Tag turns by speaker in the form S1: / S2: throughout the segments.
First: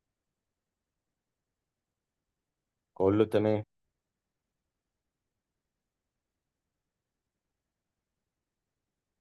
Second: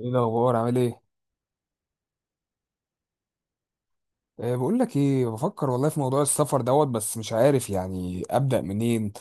S1: ايه الاخبار عامل ايه؟
S2: اقول له تمام.
S1: أه، بقول لك ايه، بفكر والله في موضوع السفر دوت بس مش عارف ابدا منين.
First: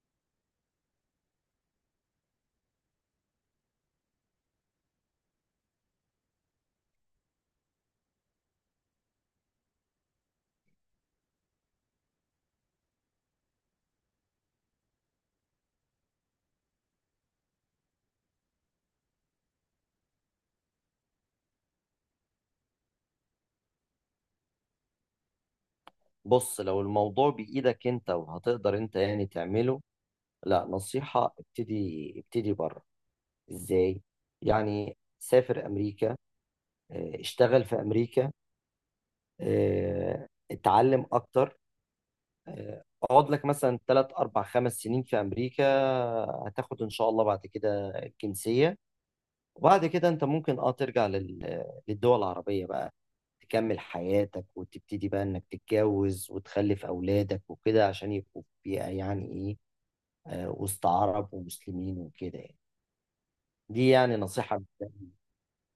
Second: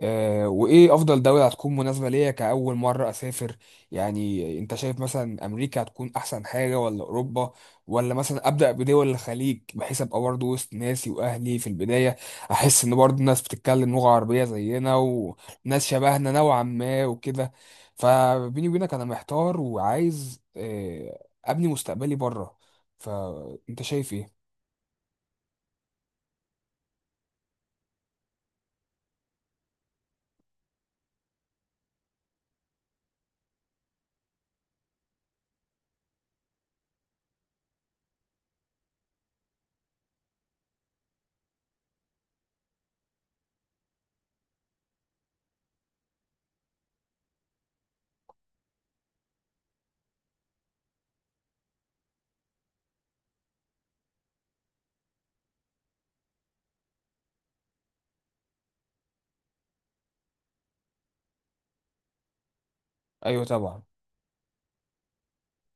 S1: آه، وايه افضل دولة هتكون مناسبة ليا كأول مرة اسافر؟ يعني انت شايف مثلا امريكا هتكون احسن حاجة ولا اوروبا، ولا مثلا ابدأ بدول الخليج بحيث ابقى برضه وسط ناسي واهلي في البداية؟ احس ان برضه الناس بتتكلم لغة عربية زينا وناس شبهنا نوعا ما وكده. فبيني وبينك انا محتار وعايز، آه، ابني مستقبلي بره. فانت شايف ايه؟
S2: بص، لو الموضوع بايدك انت وهتقدر انت يعني تعمله، لا، نصيحة ابتدي بره. ازاي؟ يعني سافر امريكا، اه، اشتغل في امريكا، اه، اتعلم اكتر، اه، اقعد لك مثلا 3 4 5 سنين في امريكا. هتاخد ان شاء الله بعد كده الجنسية، وبعد كده انت ممكن ترجع للدول العربية بقى، تكمل حياتك وتبتدي بقى انك تتجوز وتخلف اولادك وكده عشان يبقوا يعني ايه، وسط عرب ومسلمين وكده يعني.
S1: ايوه طبعا.
S2: دي يعني نصيحة مبدئية-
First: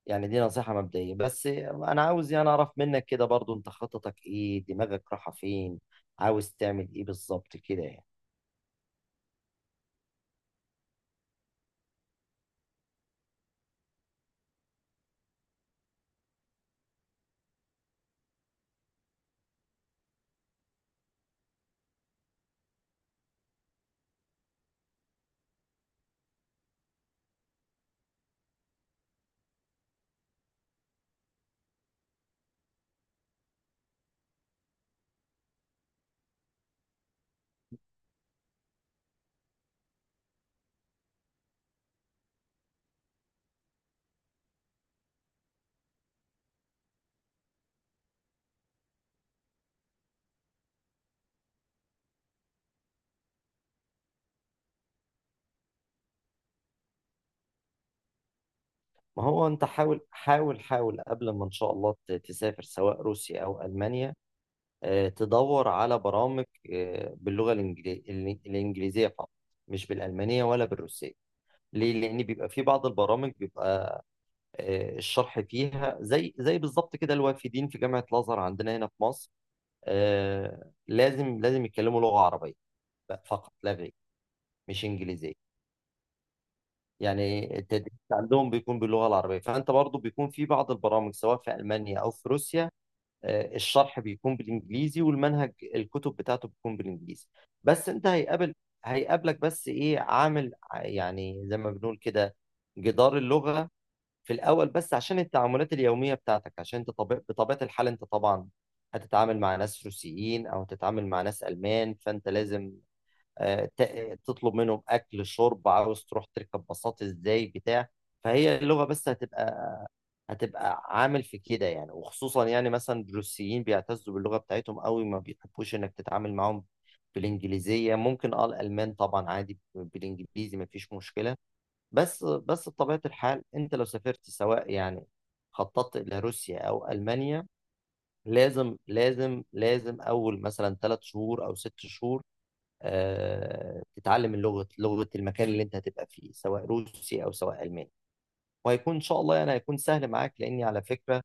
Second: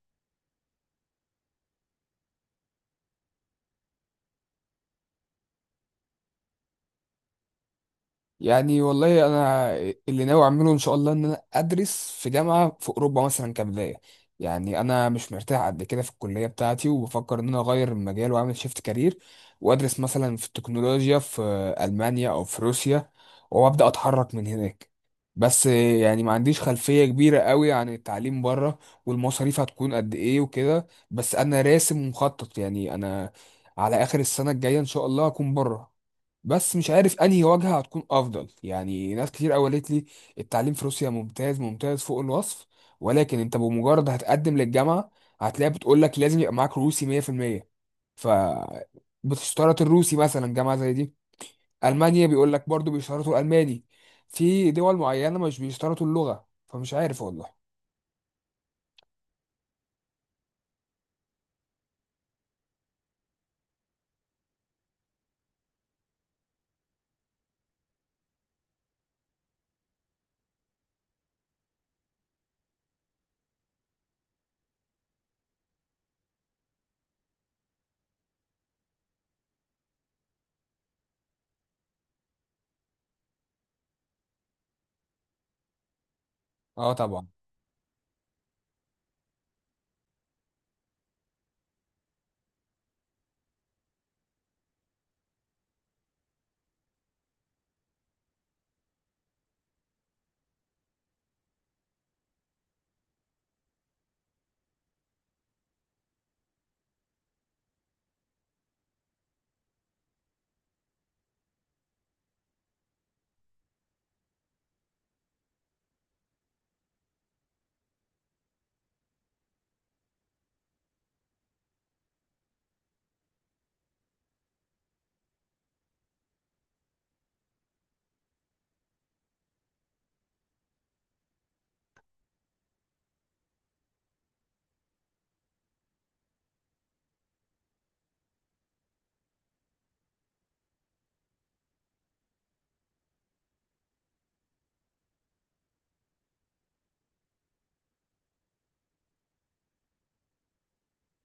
S2: يعني دي نصيحة مبدئية، بس انا عاوز يعني اعرف منك كده برضو، انت خططك ايه؟ دماغك رايحة فين؟ عاوز تعمل ايه بالظبط كده يعني؟
S1: يعني والله انا، اللي ناوي اعمله ان شاء الله ان انا ادرس في جامعه في اوروبا مثلا كبدايه. يعني انا مش مرتاح قد كده في الكليه بتاعتي، وبفكر ان انا اغير المجال واعمل شيفت كارير، وادرس مثلا في التكنولوجيا في المانيا او في روسيا، وابدا اتحرك من هناك. بس يعني ما عنديش خلفيه كبيره قوي عن التعليم بره والمصاريف هتكون قد ايه وكده، بس انا راسم ومخطط يعني انا على اخر السنه الجايه ان شاء الله هكون بره. بس مش عارف انهي واجهة هتكون افضل. يعني ناس كتير قوي قالت لي التعليم في روسيا ممتاز ممتاز فوق الوصف، ولكن انت بمجرد هتقدم للجامعة هتلاقي بتقول لك لازم يبقى معاك روسي 100%. ف بتشترط الروسي مثلا جامعة زي دي. المانيا بيقول لك برضو بيشترطوا الالماني. في دول معينة مش بيشترطوا اللغة، فمش عارف والله.
S2: ما هو انت حاول حاول حاول قبل ما ان شاء الله تسافر سواء روسيا او المانيا، تدور على برامج باللغة الإنجليزية فقط، مش بالألمانية ولا بالروسية. ليه؟ لأن بيبقى في بعض البرامج الشرح فيها زي بالظبط كده الوافدين في جامعة الأزهر عندنا هنا في مصر، لازم لازم يتكلموا لغة عربية بقى فقط لا غير، مش إنجليزية.
S1: اه طبعا.
S2: يعني التدريس عندهم بيكون باللغة العربية. فأنت برضو بيكون في بعض البرامج سواء في ألمانيا أو في روسيا الشرح بيكون بالانجليزي، والمنهج الكتب بتاعته بتكون بالانجليزي. بس انت هيقابلك، بس ايه، عامل يعني زي ما بنقول كده، جدار اللغة في الاول، بس عشان التعاملات اليومية بتاعتك. عشان انت بطبيعة الحال انت طبعا هتتعامل مع ناس روسيين او هتتعامل مع ناس المان، فانت لازم تطلب منهم اكل، شرب، عاوز تروح تركب باصات ازاي، بتاع. فهي اللغة بس هتبقى عامل في كده يعني، وخصوصا يعني مثلا الروسيين بيعتزوا باللغة بتاعتهم قوي، ما بيحبوش انك تتعامل معاهم بالانجليزية ممكن. اه الالمان طبعا عادي بالانجليزي، ما فيش مشكلة. بس بطبيعة الحال انت لو سافرت سواء يعني خططت الى روسيا او المانيا، لازم لازم لازم اول مثلا 3 شهور او 6 شهور تتعلم اللغة، لغة المكان اللي انت هتبقى فيه سواء روسي او سواء الماني. وهيكون ان شاء الله يعني هيكون سهل معاك، لاني على فكرة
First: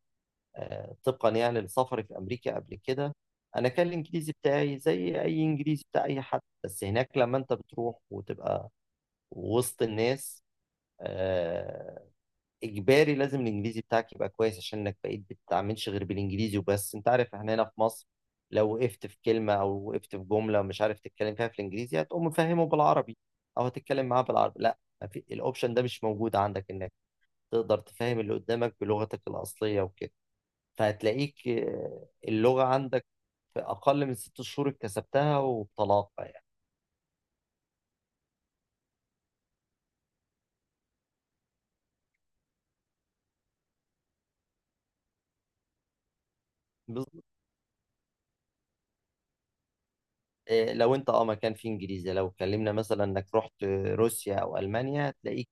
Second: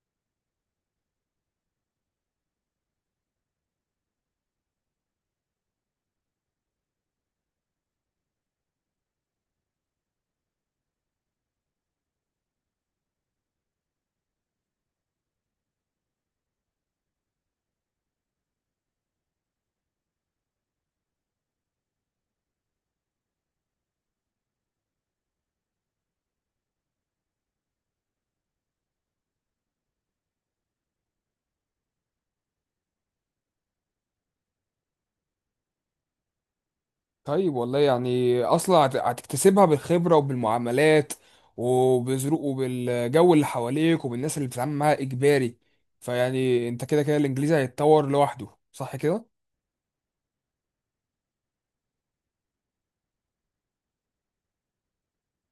S2: طبقا يعني لسفري في امريكا قبل كده، انا كان الانجليزي بتاعي زي اي انجليزي بتاع اي حد، بس هناك لما انت بتروح وتبقى وسط الناس آه، اجباري لازم الانجليزي بتاعك يبقى كويس، عشان انك بقيت بتتعاملش غير بالانجليزي وبس. انت عارف احنا هنا في مصر، لو وقفت في كلمة او وقفت في جملة مش عارف تتكلم فيها في الانجليزي، هتقوم مفهمه بالعربي او هتتكلم معاه بالعربي. لا، ما في، الاوبشن ده مش موجود عندك، انك تقدر تفهم اللي قدامك بلغتك الاصلية وكده. فهتلاقيك اللغة عندك في أقل من 6 شهور اكتسبتها وبطلاقة يعني.
S1: طيب والله يعني اصلا هتكتسبها بالخبره وبالمعاملات وبظروق وبالجو اللي حواليك وبالناس اللي بتتعامل معاها اجباري. فيعني انت كده كده
S2: بالظبط.
S1: الانجليزي هيتطور لوحده، صح كده؟
S2: لو أنت مكان فيه إنجليزي، لو اتكلمنا مثلا إنك رحت روسيا أو ألمانيا، هتلاقيك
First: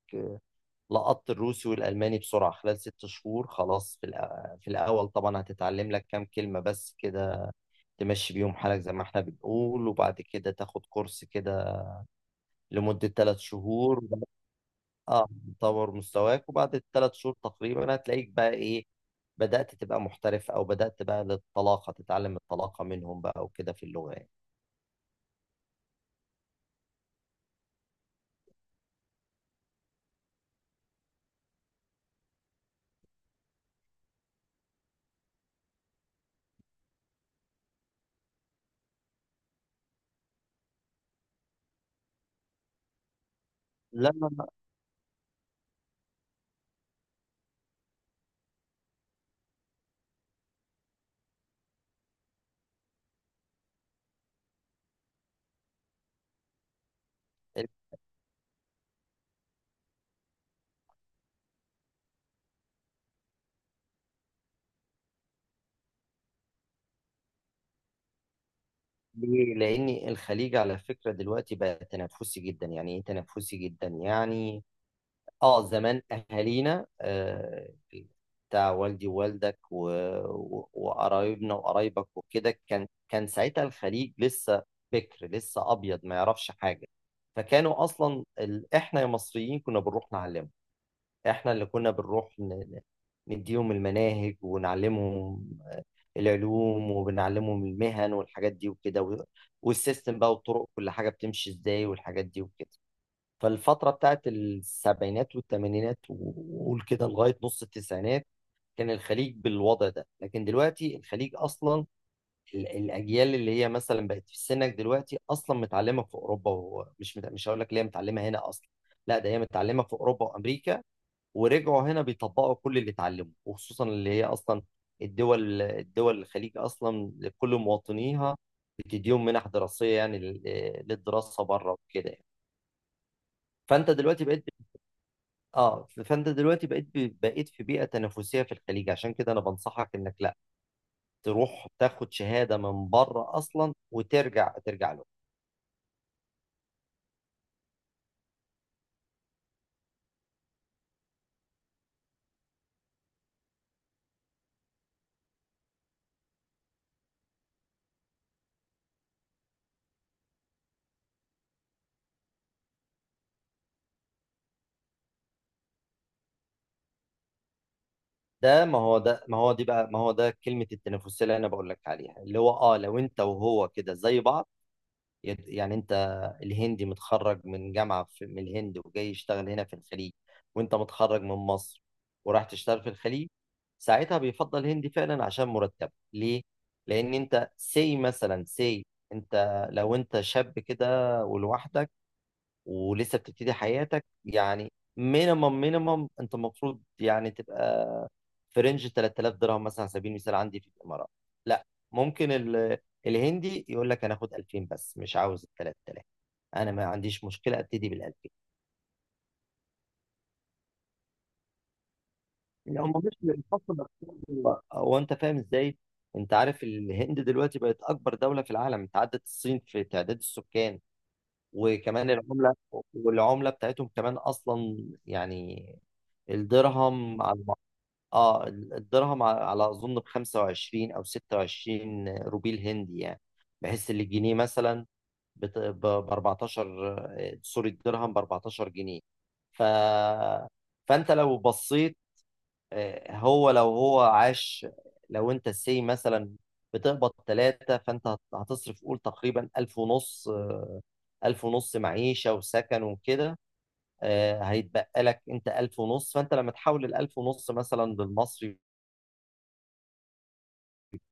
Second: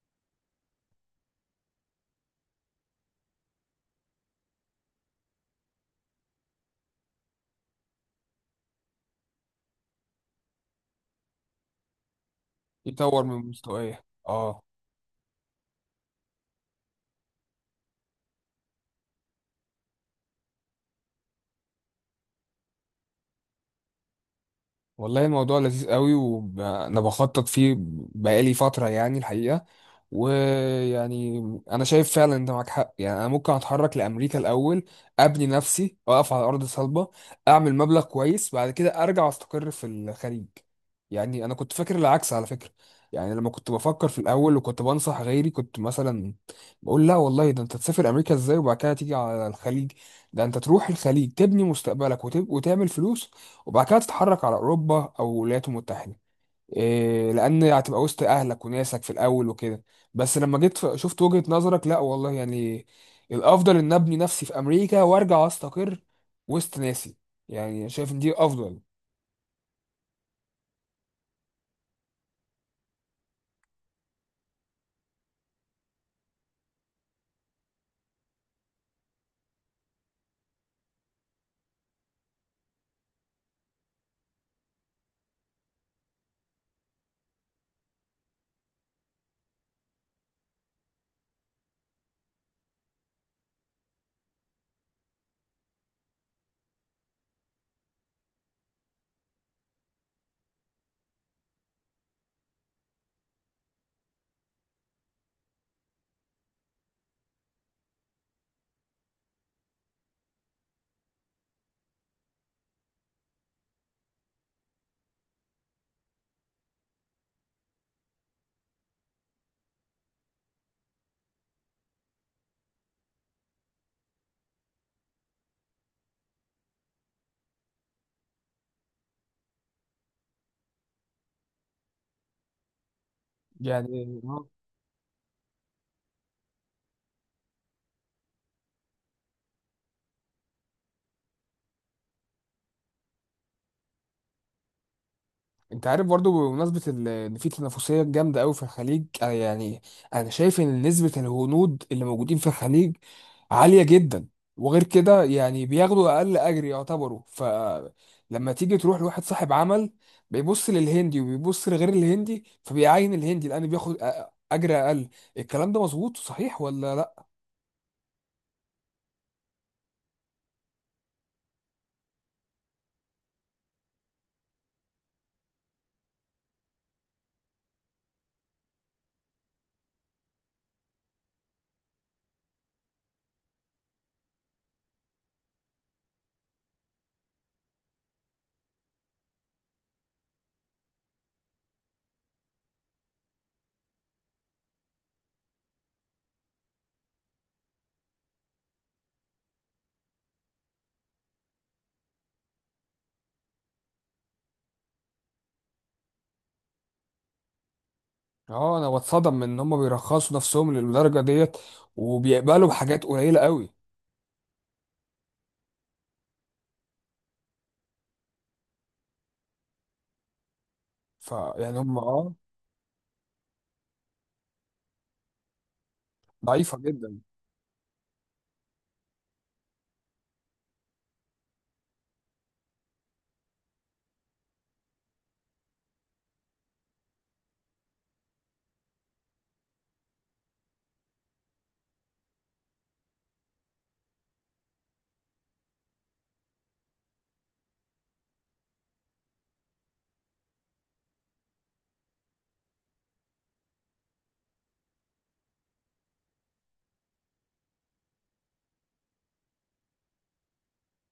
S2: لقطت الروسي والألماني بسرعة خلال 6 شهور. خلاص، في الأول طبعا هتتعلم لك كام كلمة بس كده، تمشي بيهم حالك زي ما احنا بنقول، وبعد كده تاخد كورس كده لمدة
S1: يطور
S2: ثلاث
S1: من مستواه،
S2: شهور
S1: اه.
S2: اه، تطور مستواك، وبعد ال 3 شهور تقريبا هتلاقيك بقى ايه، بدأت تبقى محترف، او بدأت بقى للطلاقة، تتعلم الطلاقة منهم بقى وكده في اللغة يعني.
S1: والله الموضوع لذيذ قوي وانا بخطط فيه بقالي فترة يعني الحقيقة. ويعني انا شايف فعلا انت معاك حق. يعني انا ممكن اتحرك لامريكا الاول، ابني نفسي، اقف على ارض صلبة، اعمل مبلغ كويس، بعد كده ارجع استقر في الخليج. يعني انا كنت فاكر العكس على فكرة. يعني لما كنت بفكر
S2: لا
S1: في
S2: لا لا.
S1: الاول وكنت بنصح غيري كنت مثلا بقول لا والله، ده انت تسافر امريكا ازاي وبعد كده تيجي على الخليج؟ ده انت تروح الخليج تبني مستقبلك وتعمل فلوس، وبعد كده تتحرك على اوروبا او الولايات المتحده. إيه؟ لان هتبقى وسط اهلك وناسك في الاول وكده. بس لما جيت شفت وجهة نظرك، لا والله يعني الافضل ان ابني نفسي في امريكا وارجع استقر وسط ناسي. يعني شايف ان دي افضل.
S2: ليه؟ لأن الخليج على فكرة دلوقتي بقى تنافسي جدا، يعني ايه تنافسي جدا يعني. اه، زمان اهالينا بتاع والدي ووالدك وقرايبنا وقرايبك وكده، كان ساعتها الخليج لسه بكر، لسه ابيض ما يعرفش حاجه. فكانوا اصلا احنا يا مصريين كنا بنروح نعلمهم، احنا اللي كنا بنروح نديهم المناهج ونعلمهم العلوم، وبنعلمهم المهن والحاجات دي وكده، والسيستم بقى والطرق، كل حاجه بتمشي ازاي، والحاجات دي وكده. فالفترة بتاعت السبعينات والثمانينات، وقول كده لغاية نص التسعينات، كان الخليج بالوضع ده. لكن دلوقتي الخليج أصلا الأجيال اللي هي مثلا بقت في سنك دلوقتي أصلا متعلمة في أوروبا، مش هقول لك ليه متعلمة هنا أصلا، لا ده هي متعلمة في أوروبا وأمريكا، ورجعوا هنا بيطبقوا كل اللي اتعلموه. وخصوصا اللي هي أصلا الدول، الخليج أصلا لكل مواطنيها بتديهم منح دراسية، يعني للدراسة بره وكده يعني. فانت
S1: يعني
S2: دلوقتي بقيت اه فانت دلوقتي بقيت في بيئه تنافسيه في الخليج، عشان كده انا بنصحك انك لا تروح تاخد شهاده من بره اصلا وترجع، ترجع له.
S1: انت عارف برضو بمناسبة ان في تنافسية جامدة قوي في الخليج. انا يعني انا شايف ان نسبة الهنود اللي موجودين في الخليج عالية جدا، وغير كده يعني بياخدوا اقل اجر يعتبروا. فلما تيجي تروح لواحد صاحب عمل، بيبص للهندي وبيبص لغير الهندي فبيعين الهندي لان بياخد اجر اقل. الكلام ده مظبوط صحيح ولا لا؟
S2: ده ما هو ده ما هو دي بقى ما هو ده كلمه التنافسيه اللي انا بقول لك عليها، اللي هو اه لو انت وهو كده زي بعض، يعني انت الهندي متخرج من جامعة في من الهند وجاي يشتغل هنا في الخليج، وانت متخرج من مصر وراح تشتغل في الخليج، ساعتها بيفضل هندي فعلا عشان مرتب. ليه؟ لأن انت سي مثلا سي، انت لو انت شاب كده ولوحدك ولسه بتبتدي حياتك، يعني مينيمم مينيمم انت المفروض يعني تبقى في رينج 3000 درهم مثلا على سبيل المثال عندي في الامارات. لا، ممكن الهندي يقول لك انا اخد 2000 بس، مش عاوز ال 3000، انا ما عنديش مشكله ابتدي بال 2000.
S1: اه، انا بتصدم من ان هم بيرخصوا نفسهم للدرجة ديت وبيقبلوا
S2: لو ما
S1: بحاجات
S2: مش
S1: قليلة قوي.
S2: للحصل، هو انت فاهم ازاي؟ انت عارف الهند دلوقتي بقت اكبر دوله في العالم، انت عدت الصين في تعداد السكان.
S1: فيعني هم
S2: وكمان
S1: اه.
S2: العملة، والعملة بتاعتهم كمان أصلا يعني،
S1: ضعيفة جدا.
S2: الدرهم على اه الدرهم على أظن ب 25 أو 26 روبيل هندي، يعني بحيث إن الجنيه مثلا ب 14. سوري، الدرهم ب 14 جنيه. ف فأنت لو بصيت هو لو هو عاش لو أنت سي مثلا بتقبض 3، فأنت هتصرف قول تقريبا 1500، 1500 معيشة وسكن وكده. هيتبقى لك أنت 1500، فأنت لما تحول ال 1500 مثلا للمصري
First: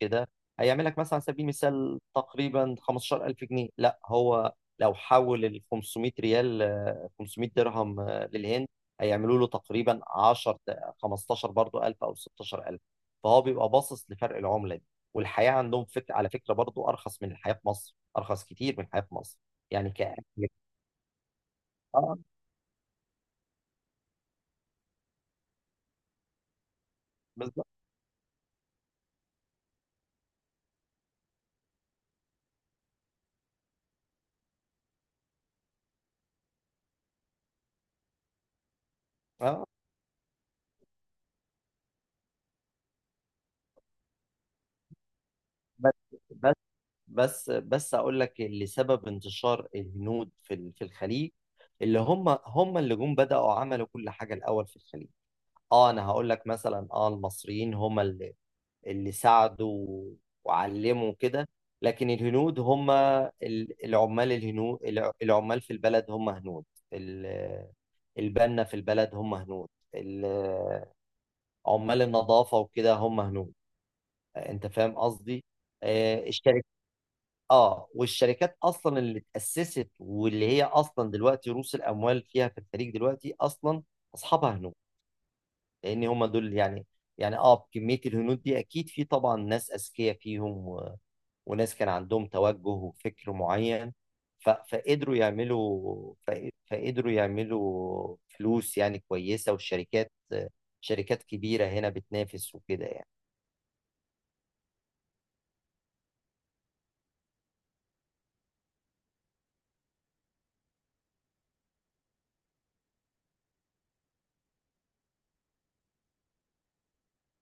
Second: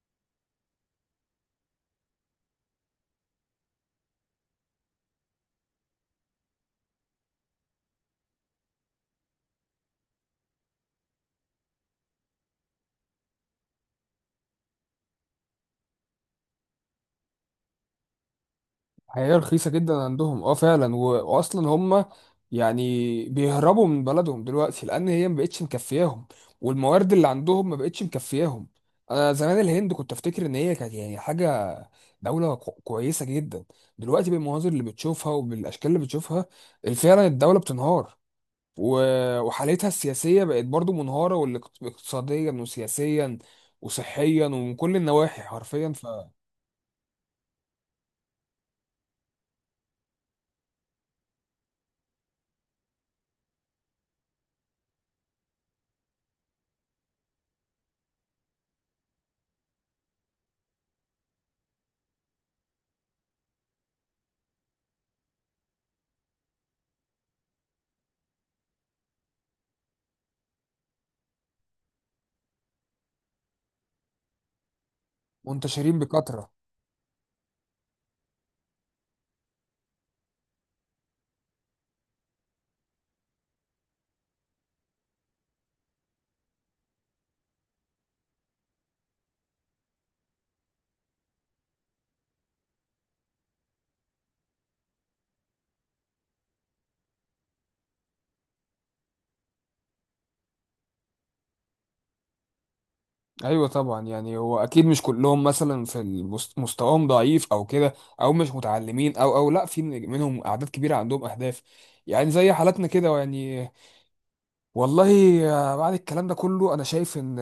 S2: كده، هيعمل لك مثلا على سبيل المثال تقريبا 15000 جنيه. لا، هو لو حول ال 500 ريال 500 درهم للهند، هيعملوا له تقريبا 10 15 برضه، 1000 أو 16000. فهو بيبقى باصص لفرق العملة دي، والحياة عندهم على فكرة برضو أرخص من الحياة في مصر، أرخص كتير من الحياة في
S1: هي
S2: مصر.
S1: رخيصة
S2: يعني
S1: جدا
S2: ك
S1: عندهم اه فعلا، و... واصلا هم
S2: اه
S1: يعني بيهربوا من بلدهم دلوقتي لان هي ما بقتش مكفياهم، والموارد اللي
S2: بالظبط.
S1: عندهم ما بقتش مكفياهم. انا زمان الهند كنت افتكر ان هي كانت يعني حاجة، كويسة جدا. دلوقتي بالمناظر اللي بتشوفها وبالاشكال اللي بتشوفها، فعلا الدولة بتنهار، و...
S2: اه،
S1: وحالتها السياسية بقت برضو منهارة، والاقتصاديا وسياسيا وصحيا ومن كل النواحي حرفيا.
S2: بس بس بس اقول لك اللي سبب انتشار الهنود في في الخليج، اللي هم اللي جم بدأوا عملوا كل حاجة الأول في الخليج. اه انا هقول لك، مثلا اه المصريين هم اللي ساعدوا وعلموا كده، لكن الهنود هم العمال. الهنود العمال في البلد هم هنود، ال- البنا في البلد هم هنود، ال- عمال النظافة وكده هم هنود. انت فاهم قصدي؟
S1: فمنتشرين
S2: آه،
S1: بكثرة.
S2: الشركات اه والشركات اصلا اللي اتاسست، واللي هي اصلا دلوقتي رؤوس الاموال فيها في الخليج دلوقتي اصلا اصحابها هنود. لان هم دول يعني، يعني اه كميه الهنود دي اكيد في طبعا ناس اذكياء فيهم وناس كان عندهم توجه وفكر معين، ف... فقدروا يعملوا ف... فقدروا يعملوا فلوس يعني كويسه، شركات كبيره هنا بتنافس وكده يعني.
S1: ايوه طبعا. يعني هو اكيد مش كلهم مثلا مستواهم ضعيف او كده، او مش متعلمين، او او لا، في منهم اعداد كبيره عندهم اهداف يعني زي حالاتنا كده يعني. والله بعد الكلام ده كله انا شايف ان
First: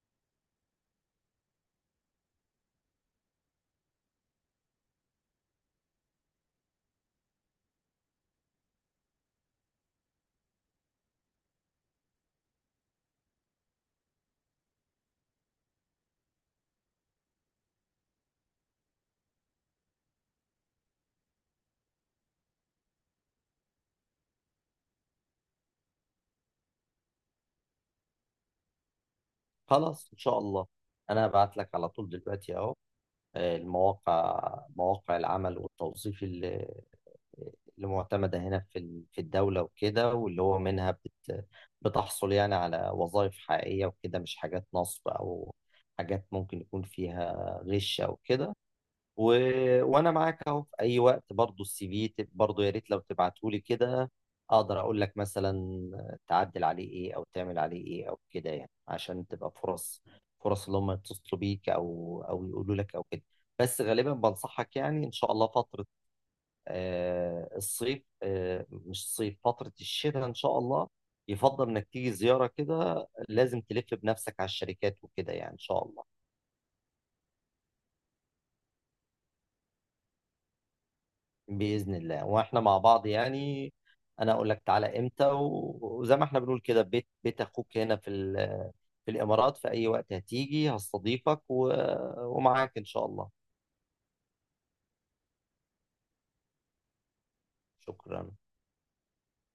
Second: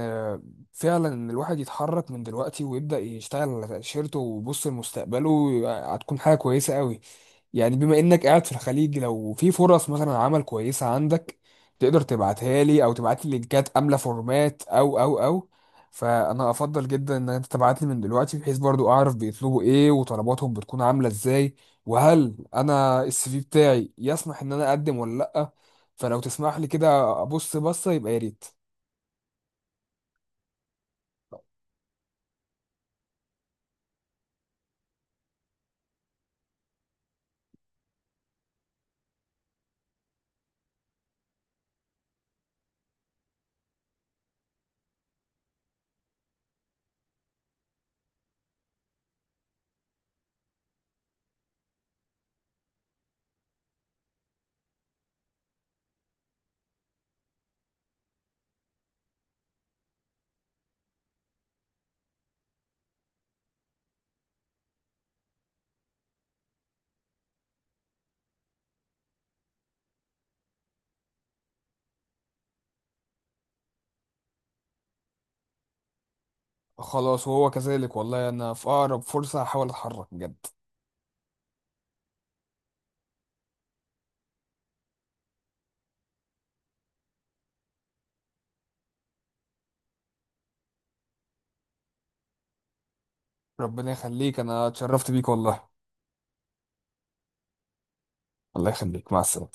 S1: فعلا إن الواحد يتحرك من دلوقتي ويبدا يشتغل على تاشيرته ويبص لمستقبله هتكون حاجه كويسه قوي. يعني بما انك قاعد في الخليج لو في فرص مثلا عمل كويسة عندك تقدر تبعتها لي، او تبعت لي لينكات كاملة فورمات او او او، فانا افضل جدا ان انت تبعت لي من دلوقتي بحيث برضو اعرف بيطلبوا ايه وطلباتهم بتكون عاملة ازاي، وهل انا السي في بتاعي يسمح ان انا اقدم ولا لا. فلو تسمح لي كده ابص بصة يبقى يا ريت.
S2: خلاص، ان شاء الله انا هبعت لك على طول دلوقتي اهو، مواقع العمل والتوظيف اللي معتمدة هنا في في الدولة وكده، واللي هو منها بتحصل يعني على وظائف حقيقية وكده، مش حاجات نصب أو حاجات ممكن يكون فيها غش أو كده. و... وانا معاك اهو في اي وقت. برضو السي في برضو يا ريت لو تبعته لي كده، اقدر اقول لك مثلا تعدل عليه ايه، او تعمل عليه ايه، او كده يعني، عشان تبقى فرص، اللي هم يتصلوا بيك او يقولوا لك او كده. بس غالبا بنصحك يعني، ان شاء الله فترة آه الصيف آه مش الصيف، فترة الشتاء ان شاء الله يفضل انك تيجي زيارة كده. لازم تلف بنفسك على الشركات وكده يعني ان شاء الله.
S1: خلاص وهو كذلك، والله انا في اقرب فرصة هحاول اتحرك بجد.
S2: بإذن الله، واحنا مع بعض يعني. انا اقول لك تعالى امتى، وزي ما احنا بنقول كده، بيت اخوك هنا في في الامارات، في اي وقت هتيجي هستضيفك، ومعاك ان شاء الله.
S1: ربنا يخليك، انا اتشرفت بيك والله.
S2: شكرا.
S1: الله يخليك، مع السلامة.